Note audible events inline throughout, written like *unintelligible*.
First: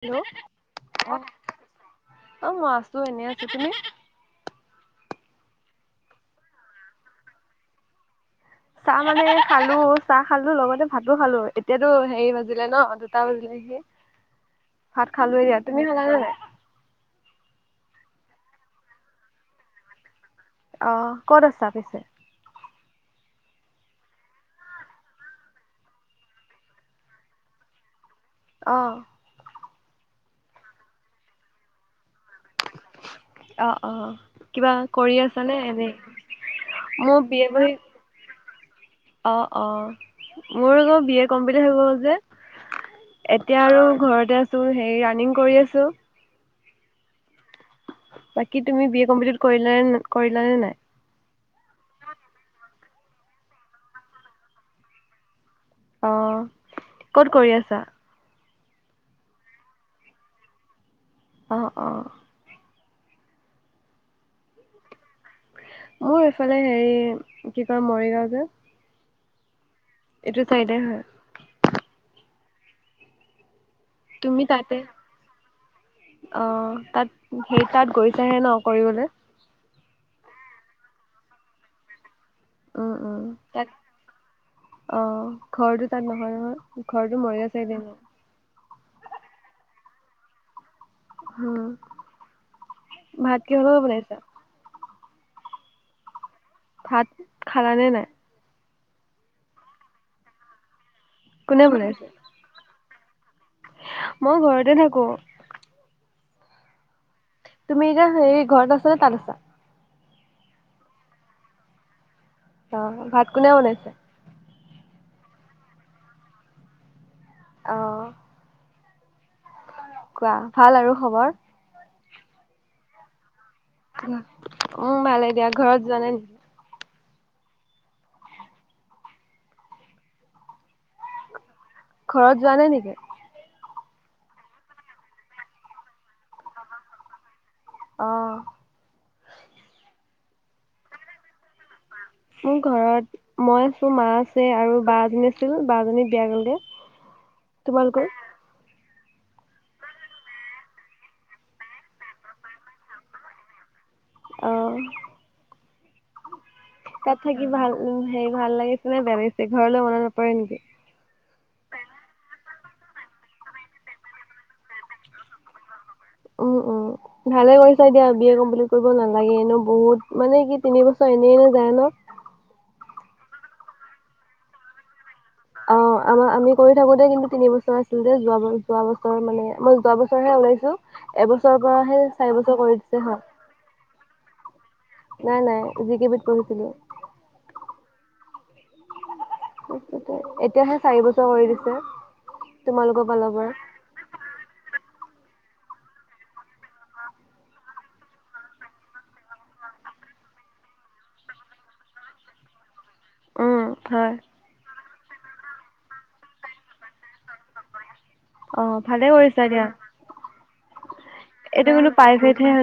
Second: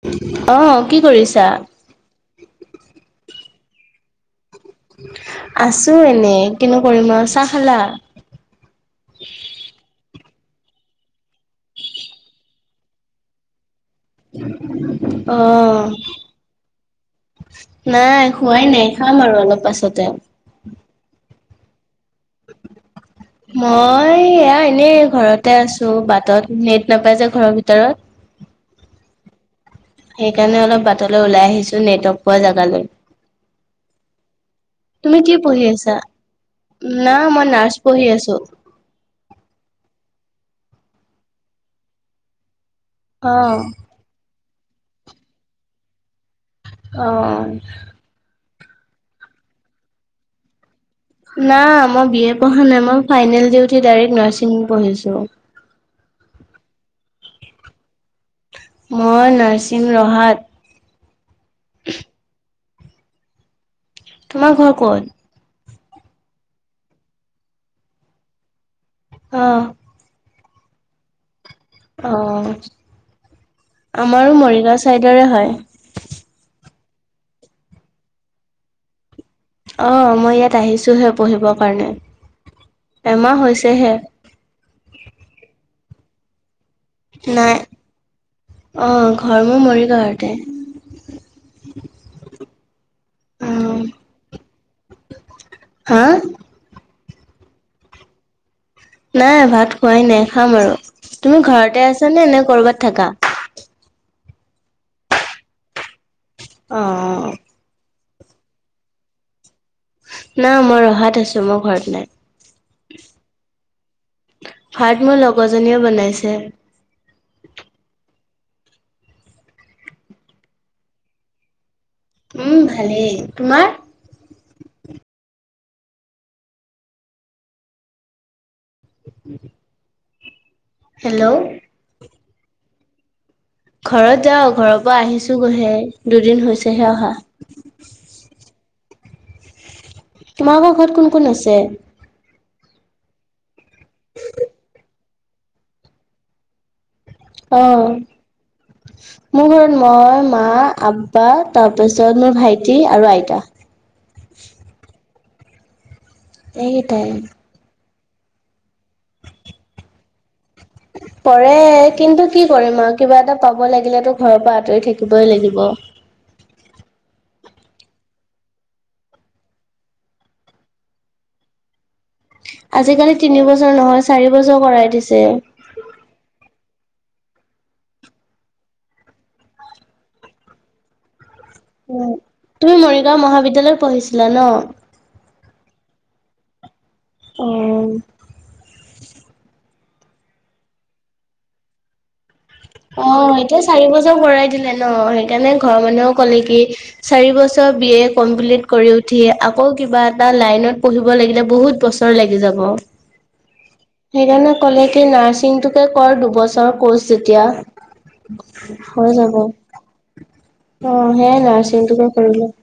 Hello কি অ কৰিছা? অ মই আছো এনেই আছো, তুমি? আছো এনেই কিনো কৰিম আৰু, চাহ খালা? চাহ মানে খালো চাহ খালো লগতে ভাতো খালো এতিয়াতো হেৰি বাজিলে ন দুটা বাজি *unintelligible* অ। খালানে নাই নাই খোৱাই নাই, খাম আৰু অলপ পাছতে। আহ, ক'ত আছা পিছে? মই এয়া এনেই ঘৰতে আছো বাটত নেট নাপাই যে ঘৰৰ ভিতৰত। অ। সেইকাৰণে অলপ বাটলৈ ওলাই আহিছো নেটৰ্ক পোৱা জগালৈ, অ অ কিবা কৰি তুমি কি আছানে পঢ়ি এনেই আছা? না মোৰ বি এ মই নাৰ্ছ পঢ়ি আছো। অ অ মোৰ আক বি এ কমপ্লিট হৈ গ'ল যে, এতিয়া অ', আৰু ঘৰতে আছো হে ৰানিং কৰি আছো। অঁ অ। বাকী তুমি বি এ কমপ্লিট কৰিলা কৰিলা নে নাই? না মই বি এ পঢ়া নাই মই ফাইনেল ডি উঠি ডাইৰেক্ট নাৰ্ছিং পঢ়িছো। অ', ক'ত কৰি আছা? মই নাৰ্চিং ৰহাত। অ', অ'। তোমাৰ ঘৰ ক'ত? মোৰ এইফালে হেৰি কি কয় মৰিগাঁও যে - অঁ',। এইটো চাইদে হয়। অ, তুমি আমাৰো তাতে মৰিগাঁও ছাইডৰে হয়। অ, তাত সেই তাত গৈছেহে ন কৰিবলে? অ মই ইয়াত আহিছোহে পঢ়িবৰ কাৰণে। উম উম এমাহ তাত হৈছেহে। অ ঘৰটো তাত নহয় নহয় ঘৰটো নাই মৰিগাঁও ছাইডে ন। অ' ঘৰ মোৰ মৰিগাঁওতে। হা, ভাত কিহৰ লগত অ', বনাইছা? হা? ভাত খালা নে নাই? নাই ভাত খোৱাই নাই খাম আৰু, তুমি কোনে ঘৰতে বনাইছে আছা নে, নে কৰ'বাত থাকা? মই ঘৰতে থাকো। অ', অ, অ তুমি এতিয়া হেৰি ঘৰত আছ নে তাত আছা? না মই ৰহাত আছো মই ঘৰত নাই। অ', ভাত কোনে বনাইছে? ভাত মোৰ লগৰজনীয়ে বনাইছে। অ',। কোৱা ভাল আৰু খবৰ? উম ভালেই, তোমাৰ? উম ভালে দিয়া ঘৰত জানে নেকি। *inaudible* হেল্ল। ঘৰত যোৱা নাই নেকি? ঘৰত যাওঁ ঘৰৰ পৰা আহিছোগৈহে দুদিন হৈছেহে অহা। অ। তোমালোকৰ ঘৰত কোন কোন আছে? মোৰ ঘৰত মই আছো মা আছে আৰু বা এজনী আছিল বা জনী বিয়া গলগে। অ। তোমালোকৰ? মোৰ ঘৰত মই, মা, আপা তাৰপিছত মোৰ ভাইটি আৰু আইতা। অ। এইকেটাই। কি ভাল উম হেৰি ভাল লাগিছে নে বেয়া লাগিছে ঘৰলৈ মনত নপৰে নেকি? পৰে কিন্তু কি কৰিম আৰু কিবা এটা পাব লাগিলেতো ঘৰৰ পৰা আঁতৰি থাকিবই লাগিব। উম উম। ভালে কৰিছা দিয়া বি এ কমপ্লিট কৰিব নালাগে এনেওঁ বহুত মানে কি তিন বছৰ এনেই যায় ন। আজিকালি তিনিবছৰ নহয় চাৰি বছৰ কৰাই দিছে। অ। আমাৰ আমি কৰি থাকোতে কিন্তু তিন বছৰ আছিল যে যোৱা ব যোৱা বছৰ মানে মই যোৱা বছৰহে ওলাইছো। এবছৰৰ পৰাহে উম। চাৰি বছৰ তুমি কৰি দিছে মৰিগাঁও হয়। মহাবিদ্যালয়ত পঢ়িছো। লা ন। নাই নাই জিতিভিত পঢ়িছিলো। অ। এতিয়াহে চাৰি বছৰ কৰি দিছে। তোমালোকৰ ফালৰ অ' পৰা। এতিয়া চাৰি বছৰ কৰাই দিলে ন, সেইকাৰণে ঘৰৰ মানুহেও ক'লে কি। চাৰি বছৰ বি এ কমপ্লিট কৰি উঠি আকৌ কিবা এটা লাইনত পঢ়িব লাগিলে বহুত। বছৰ লাগি যাব। উম হয় সেইকাৰণে ক'লে কি নাৰ্ছিঙটোকে কৰ দুবছৰ ক'ৰ্ছ অ যেতিয়া। ভালে হৈ যাব। কৰিছা দিয়া অ' সেয়াই নাৰ্চিং টোকে কৰিলোঁ।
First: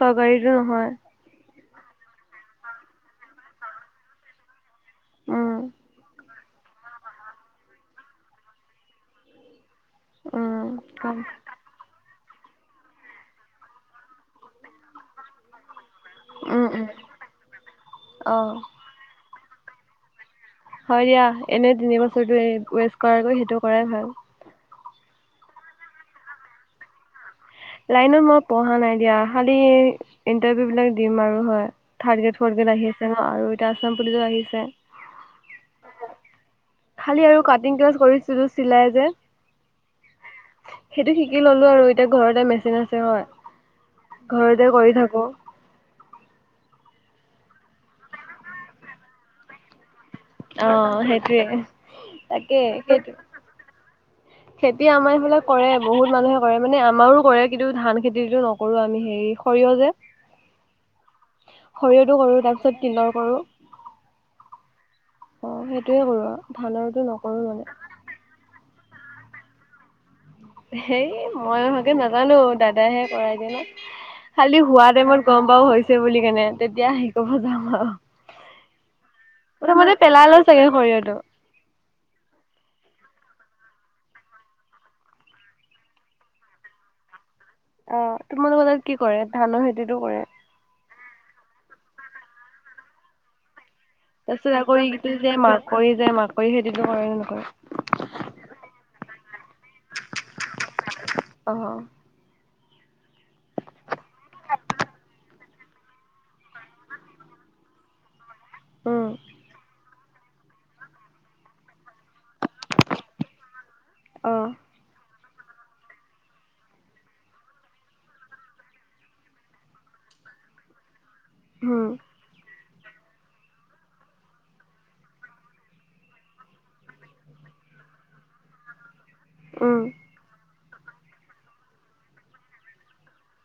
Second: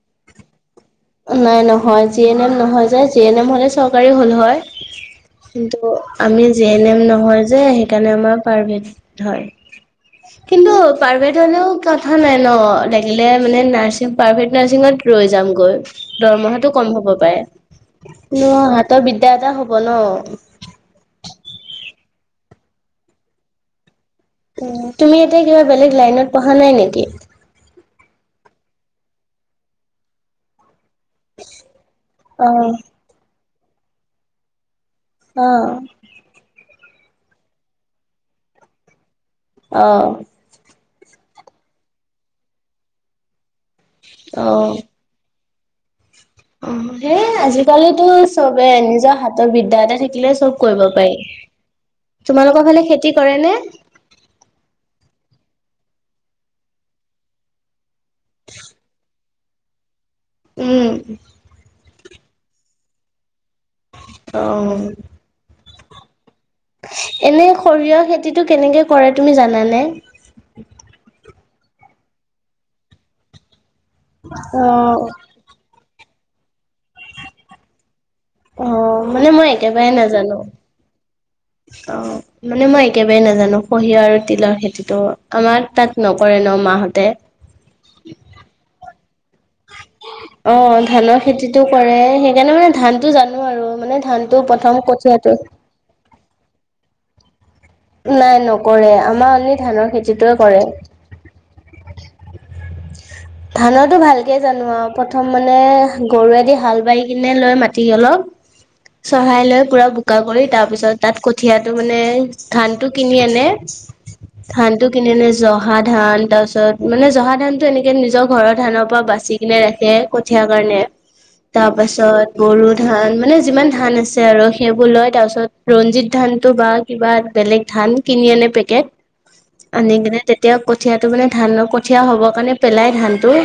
চৰকাৰী টো নহয়। নাই নহয় জি এন এম নহয় যে জি এন এম হ'লে চৰকাৰী হ'ল হয়, উম কিন্তু। আমি জে এন এম নহয় যে সেইকাৰণে আমাৰ প্ৰাইভেট হয়। উম কিন্তু গম প্ৰাইভেট হ'লেও। কথা নাই ন' লাগিলে মানে নাৰ্ছিং প্ৰাইভেট নাৰছিঙত ৰৈ যামগৈ। উম দৰমহাটো উম কম হ'ব পাৰে, অ কিন্তু হাতৰ বিদ্যা এটা হব ন'। হয় দিয়া। এনেই তিনি বছৰটো ৱেষ্ট কৰাকৈ সেইটো কৰাই ভাল। উম তুমি এতিয়া কিবা বেলেগ লাইনত পঢ়া নাই নেকি। লাইনত মই পঢ়া নাই দিয়া। খালি, ইণ্টাৰভিউ বিলাক দিম আৰু হয় থাৰড গ্ৰেড অ ফৰ্ গ্ৰেড আহি আছে। ন, আৰু এতিয়া আছাম পুলিচো আহিছে। অ'। খালি আৰু কাটিং ক্লাছ কৰিছিলো চিলাই যে। অ'। সেইটো শিকি ললোঁ আৰু এতিয়া ঘৰতে মেচিন আছে হয়। ঘৰতে অ', কৰি থাকো। অ' সেই আজিকালিতো চবেই নিজৰ হাতৰ বিদ্যা এটা থাকি, থাকিলে চব অ কৰিব পাৰি। সেইটোৱে তাকে তোমালোকৰ ফালে সেইটো খেতি কৰে নে, খেতি আমাৰ এইফালে কৰে বহুত মানুহে কৰে। মানে আমাৰো কৰে কিন্তু ধান খেতিটো নকৰে। কৰো আমি হেৰি সৰিয়হ যে, উম'। সৰিয়হটো কৰো তাৰ পিছত তিলৰ কৰোঁ। অ'। অ' সেইটোয়ে কৰো। আৰু ধানৰটো নকৰো এনে মানে সৰিয়হ খেতিটো কেনেকে কৰে তুমি জানানে‌? হে মই ভালকে নাজানোঁ দাদাহে কৰে এনেই খালি হোৱা অ', টাইমত গম, গম পাও হৈছে বুলি কেনে তেতিয়া আহি কব যাম আৰু। উ অ', মানে মই একেবাৰে প্ৰথমতে পেলাই নাজানো। লয় চাগে সৰিয়হটো। অ' মানে মই একেবাৰেই নাজানো সৰিয়হ আৰু তিলৰ খেতিটো আমাৰ তাত নকৰে ন মাহঁতে। অ' তোমালোকৰ তাত কি কৰে ধানৰ খেতিতো কৰে। অ' ধানৰ খেতিটো কৰে সেইকাৰণে মানে ধানটো জানো আৰু মানে। ধান টো প্ৰথম কঠিয়াতটো। কৰি যায়। মাকৰি খেতিটো কৰে নে নকৰে। নাই নকৰে আমাৰ আনি ধানৰ খেতিটোৱে কৰে। অ *unintelligible* ধানৰটো ভালকে জানো আৰু প্ৰথম মানে গৰুৱেদি হাল বাৰি কিনে লৈ মাটি অলপ। উম চহাই লৈ পুৰা বোকা কৰি তাৰ পিছত তাত কঠিয়াটো মানে, ধানটো কিনি আনে। অ' ধানটো, কিনে এনে জহা ধান তাৰ পিছত মানে জহা ধান টো এনেকে নিজৰ ঘৰৰ ধানৰ পৰা বাচি। তেনেকে ৰাখে কঠিয়াৰ কাৰণে। হয় *unintelligible* তাৰ পাছত। বড়ো ধান মানে যিমান ধান আছে আৰু সেইবোৰ লয় তাৰপিছত ৰঞ্জিত ধানটো বা কিবা। বেলেগ ধান কিনি আনে পেকেট উম আনি কিনে এতিয়া কঠীয়াটো মানে ধান কঠীয়া হ'বৰ কাৰণে পেলাই ধানটো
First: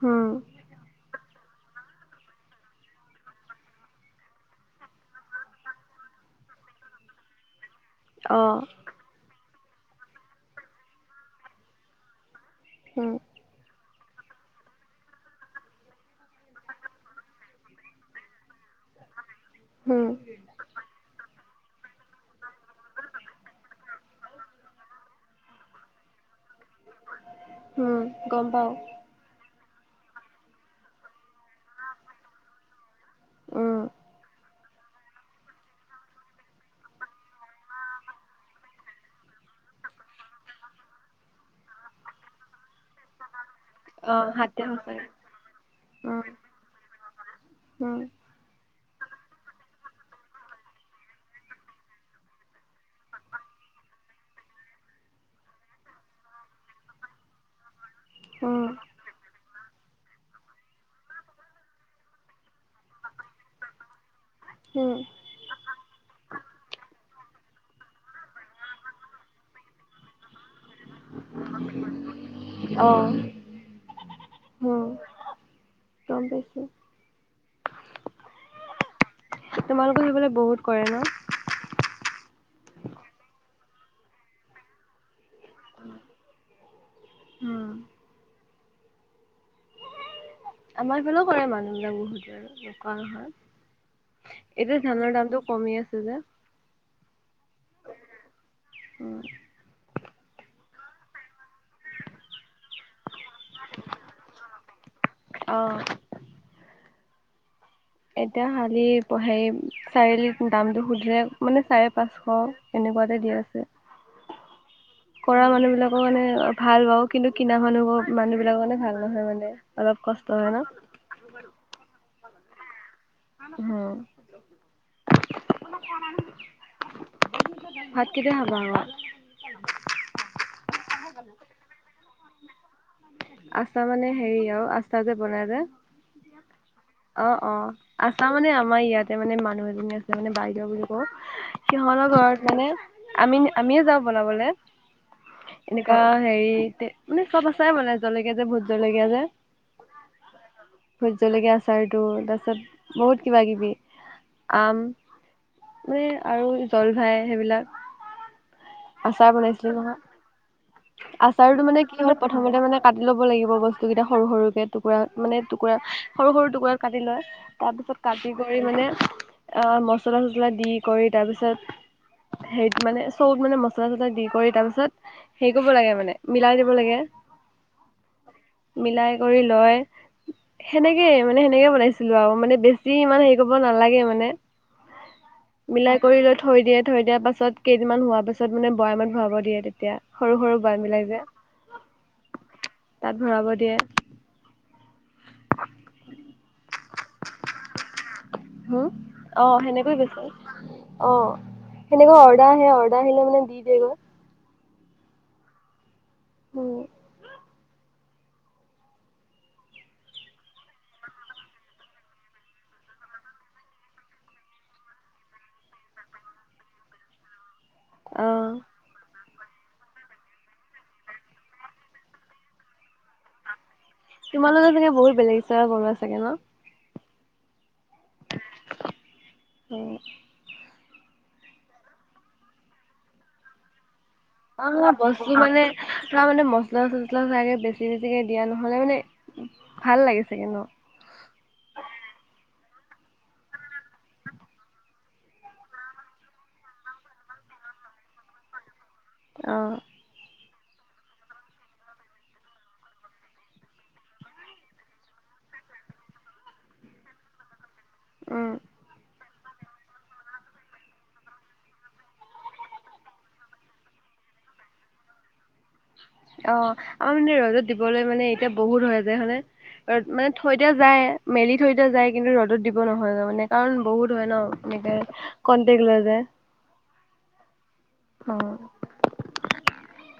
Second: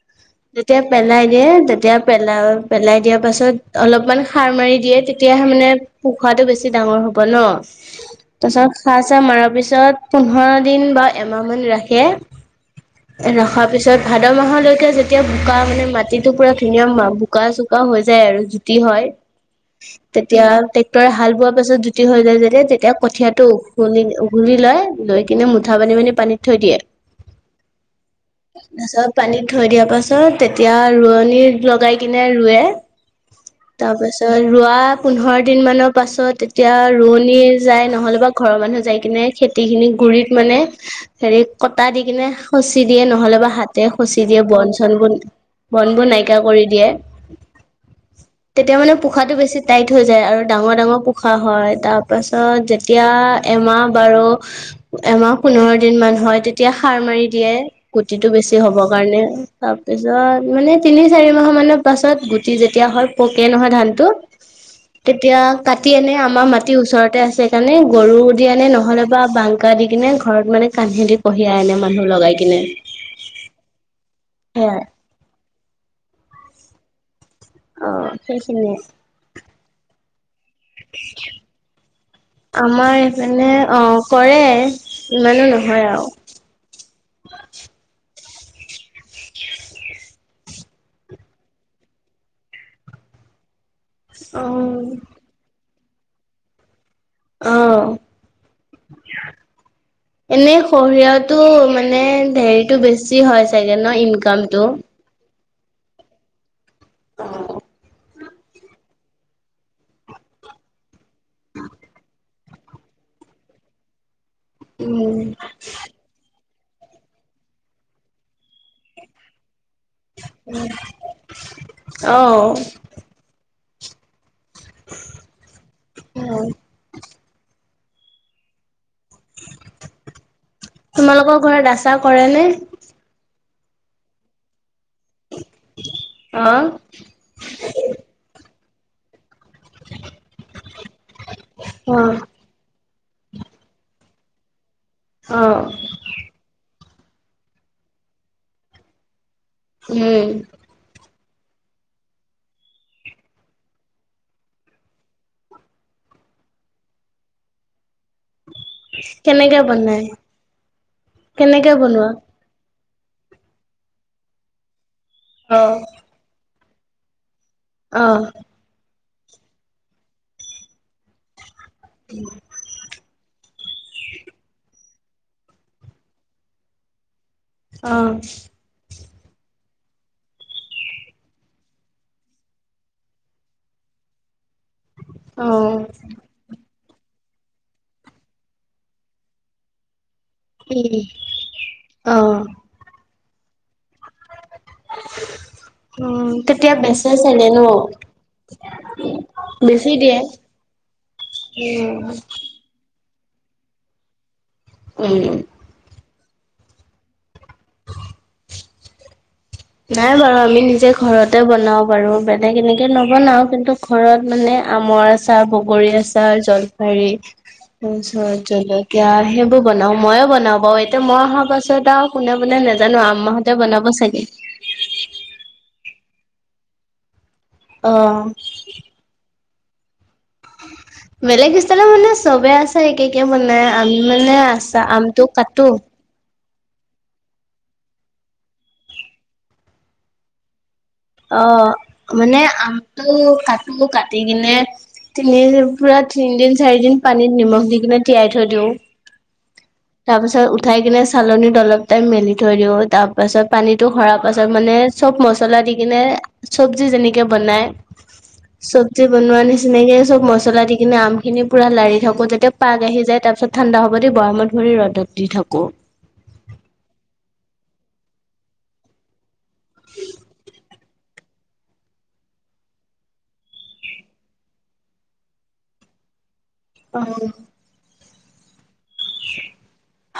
হুম যেতিয়া পেলাই দিয়ে তেতিয়া পেলাই পেলাই দিয়া পাছত অলপমান সাৰ মাৰি দিয়ে তেতিয়াহে মানে খোৱাটো বেছি ডাঙৰ হব ন অ' তাৰপিছত সাৰ চাহ মৰাৰ পিছত পোন্ধৰ দিন বা এমাহমান ৰাখে। অ ৰখাৰ পিছত ভাদ মাহলৈকে যেতিয়া বোকা মানে মাটিটো পূৰা ধুনীয়া হয়। বোকা চোকা হৈ যায় আৰু, কি হয় হুম তেতিয়া ট্ৰেক্টৰে হাল বোৱাৰ পাছত জুতি হৈ যায় যে। যেতিয়া কঠীয়া টো উু উঘৰি লয়। লৈ কিনে মুঠা পানি মানি পানীত থৈ দিয়ে। হুম গম তাৰ পাওঁ পাছত। পানীত থৈ দিয়া পাছত তেতিয়া ৰোৱনী লগাই কিনে ৰুৱে। উম তাৰ পাছত ৰোৱা পোন্ধৰ দিন মানৰ পাছত তেতিয়া ৰৱনি, যাই নহ'লে বা ঘৰৰ মানুহ যাই কিনে খেতি খিনি গুৰিত মানে হেৰি কটা দি কিনে সচি দিয়ে নহ'লে বা হাত তে খচি অ' দিয়ে হাতে বন সঁচাই চনবোন বনবোৰ উম নাইকীয়া কৰি দিয়ে হুম তেতিয়া মানে পোখাটো বেছি টাইট হৈ যায় আৰু ডাঙৰ ডাঙৰ পোখা হয় তা তাৰপাছত যেতিয়া এমাহ বাৰু এমাহ পোন্ধৰ দিন মান হয় তেতিয়া সাৰ মাৰি দিয়ে গুটিটো হুম বেছি হ'বৰ কাৰণে তাৰপিছত মানে তিনি চাৰি মাহ মানৰ পাছত গুটি যেতিয়া হয় পকে নহয় ধানটো উম তেতিয়া কাটি আনে আমাৰ মাত টি ওচৰতে আছে কাৰণে গৰু দি আনে নহ'লে বা বাংকা দি কিনে ঘৰত মানে কাণহেদি কঢ়িয়াই আনে মানুহ লগাই কিনে অ' সেয়াই কম বেছো অ সেইখিনিয়ে তোমালোকৰ সেইফালে বহুত কৰে ন আমাৰ এপেনে অ কৰে ইমানো নহয় আউ হুম আমাৰ এইফালেও কৰে মানুহ বিলাক বহুতে আৰু নকৰা নহয় অ এতিয়া ধানৰ দামটো কমি আছে যে অ উম এনেই সৰিয়হতো মানে হেৰিটো বেছি হয় চাগে ন ইনকামটো অ অ এতিয়া শালি প-হেই চাৰিআলিত দামটো সুধিলে মানে চাৰে পাঁচশ এনেকুৱাতে দিয়া আছে উম কৰা মানুহ বিলাকৰ মানে ভাল বাৰু কিন্তু কিনা মানুহবো মানুহ বিলাকৰ মানে ভাল নহয় মানে অলপ কষ্ট হয় ন অহ হুম ভাত কেতিয়া খাবা আক তোমালোকৰ ঘৰত আচা কৰে নে আচা মানে হেৰি আউ আচা যে বনাই যে অ অ অ আচা মানে আমাৰ ইয়াতে মানে মা মানুহ এজনী আছে মানে বাইদেউ বুলি কওঁ অ সিহঁৰ ঘৰত মানে আমি আমিয়ে যাওঁ বনাবলে অ অ হেৰি তে মানে চব আচায়ে বনাই জলকীয়া যে ভোট জলকীয়া যে উম ভোট জলকীয়া আচাৰটো তাৰপিছত বহুত কিবা কিবি আম মানে আৰু জলফাই সেইবিলাক আচাৰ কেনেকে বনাইছিলো বনাই নহয় আচাৰতো কেনেকে মানে কি হ'ল বনোৱা প্ৰ প্ৰথমতে মানে কাটি ল'ব লাগিব বস্তু গিটা সৰু সৰুকে টুকুৰা মানে অ টুকুৰা সৰু সৰু টুকুৰাত কাটি লয় তাৰ পিছত অ কাটি গ কৰি মানে অ মচলা চছলা দি কৰি তাৰপিছত উম হেৰিত মানে চবত মানে মছলা চছলা দি কৰি তাৰ পিছত হেই কৰিব লাগে মানে মিলাই দিব লাগে অ মিলাই কৰি লয় সেনেকে মানে সেনেকে বনাইছিলো আৰু। মানে বেছি মানে হেৰি কৰিব নালাগে মানে অ মিলাই কৰি লৈ থৈ দিয়ে, থৈ দিয়াৰ পাছত কেইদিনমান হোৱাৰ পাছত মানে বৰামত ভৰাব দিয়ে তেতিয়া। সৰু সৰু বাট উম মিলাই যে, অ তাত ভৰাব দিয়ে। উম তেতিয়া বেচে চাগে ন? হুম! অ বেছি সেনেকৈ দিয়ে বেচো, অ উম সেনেকুৱা অ সেয়া অৰ্ডাৰ আহিলে মানে দি দিয়ে গৈ। উম। উম। নাই বাৰু আমি নিজে ঘৰতে বনাও বাৰু, বেলেগ এনেকে নবনাও কিন্তু ঘৰত মানে আমৰ আচাৰ, বগৰী আচাৰ, জলফাই *inaudible* তাৰপিছত জলকীয়া হে এইবোৰ বনাও, ময়ে বনাওঁ বাৰু এতিয়া মই অহা পাছত আৰু কোনে বনাই নাজানো আম্মাহঁতে বনাব চাগে? তোমালোকে চাগে বহুত বেলেগ আচাৰ বনোৱা চাগে ন? অ। উম। *inaudible* বেলেগ ষ্টাইলত মানে চবে আচাৰ একে - একে বনাই, আমি মানে আছা আমটো কাটো চা মানে মছলা - চচলা চাগে বেছি বেছিকে দিয়া নহলে মানে ভাল লাগিছে কিন্তু। অ মানে আমটো কাটো কাটি কিনে তিনিদিন পুৰা তিনিদিন - চাৰিদিন পানীত নিমখ দি কিনে তিয়াই থৈ দিও। অঁ। তাৰ পাছত উঠাই কিনে চালনীত অলপ টাইম মেলি থৈ দিও তাৰ পাছত পানীটো সৰা পাছত মানে চব মছলা দি কিনে, চব্জি যেনেকে বনাই, উম চব্জি বনোৱা নিচ তেনেকে চব মছলা দি কিনে আমখিনি পুৰা লাৰি থাকোঁ যাতে পাগ আহি যায় তাৰপিছত ঠাণ্ডা হ'ব দি বৈয়ামত ভৰি ৰ'দত দি থাকোঁ। অহ, আমাৰ মানে ৰ'দত দিবলৈ মানে এতিয়া বহুত হয় যে হয়নে? অ মানে থৈ দিয়া যায় মেলি থৈ দিয়া যায় কিন্তু ৰ'দত দিব নহয় গৈ তাৰ মানে কাৰণ বহুত হয় ন এনেকে কন্টেক্ট লয় যে। অ হল। উম।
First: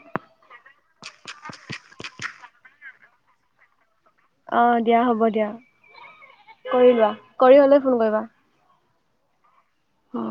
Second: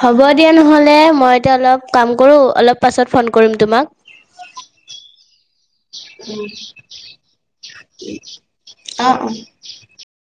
হ'ব দিয়া নহলে, মই এতিয়া অলপ কাম কৰো, অলপ পাছত ফোন কৰিম তোমাক। অ দিয়া হ'ব দিয়া, কৰি লোৱা কৰি হলে ফোন কৰিবা। অ অ। উম।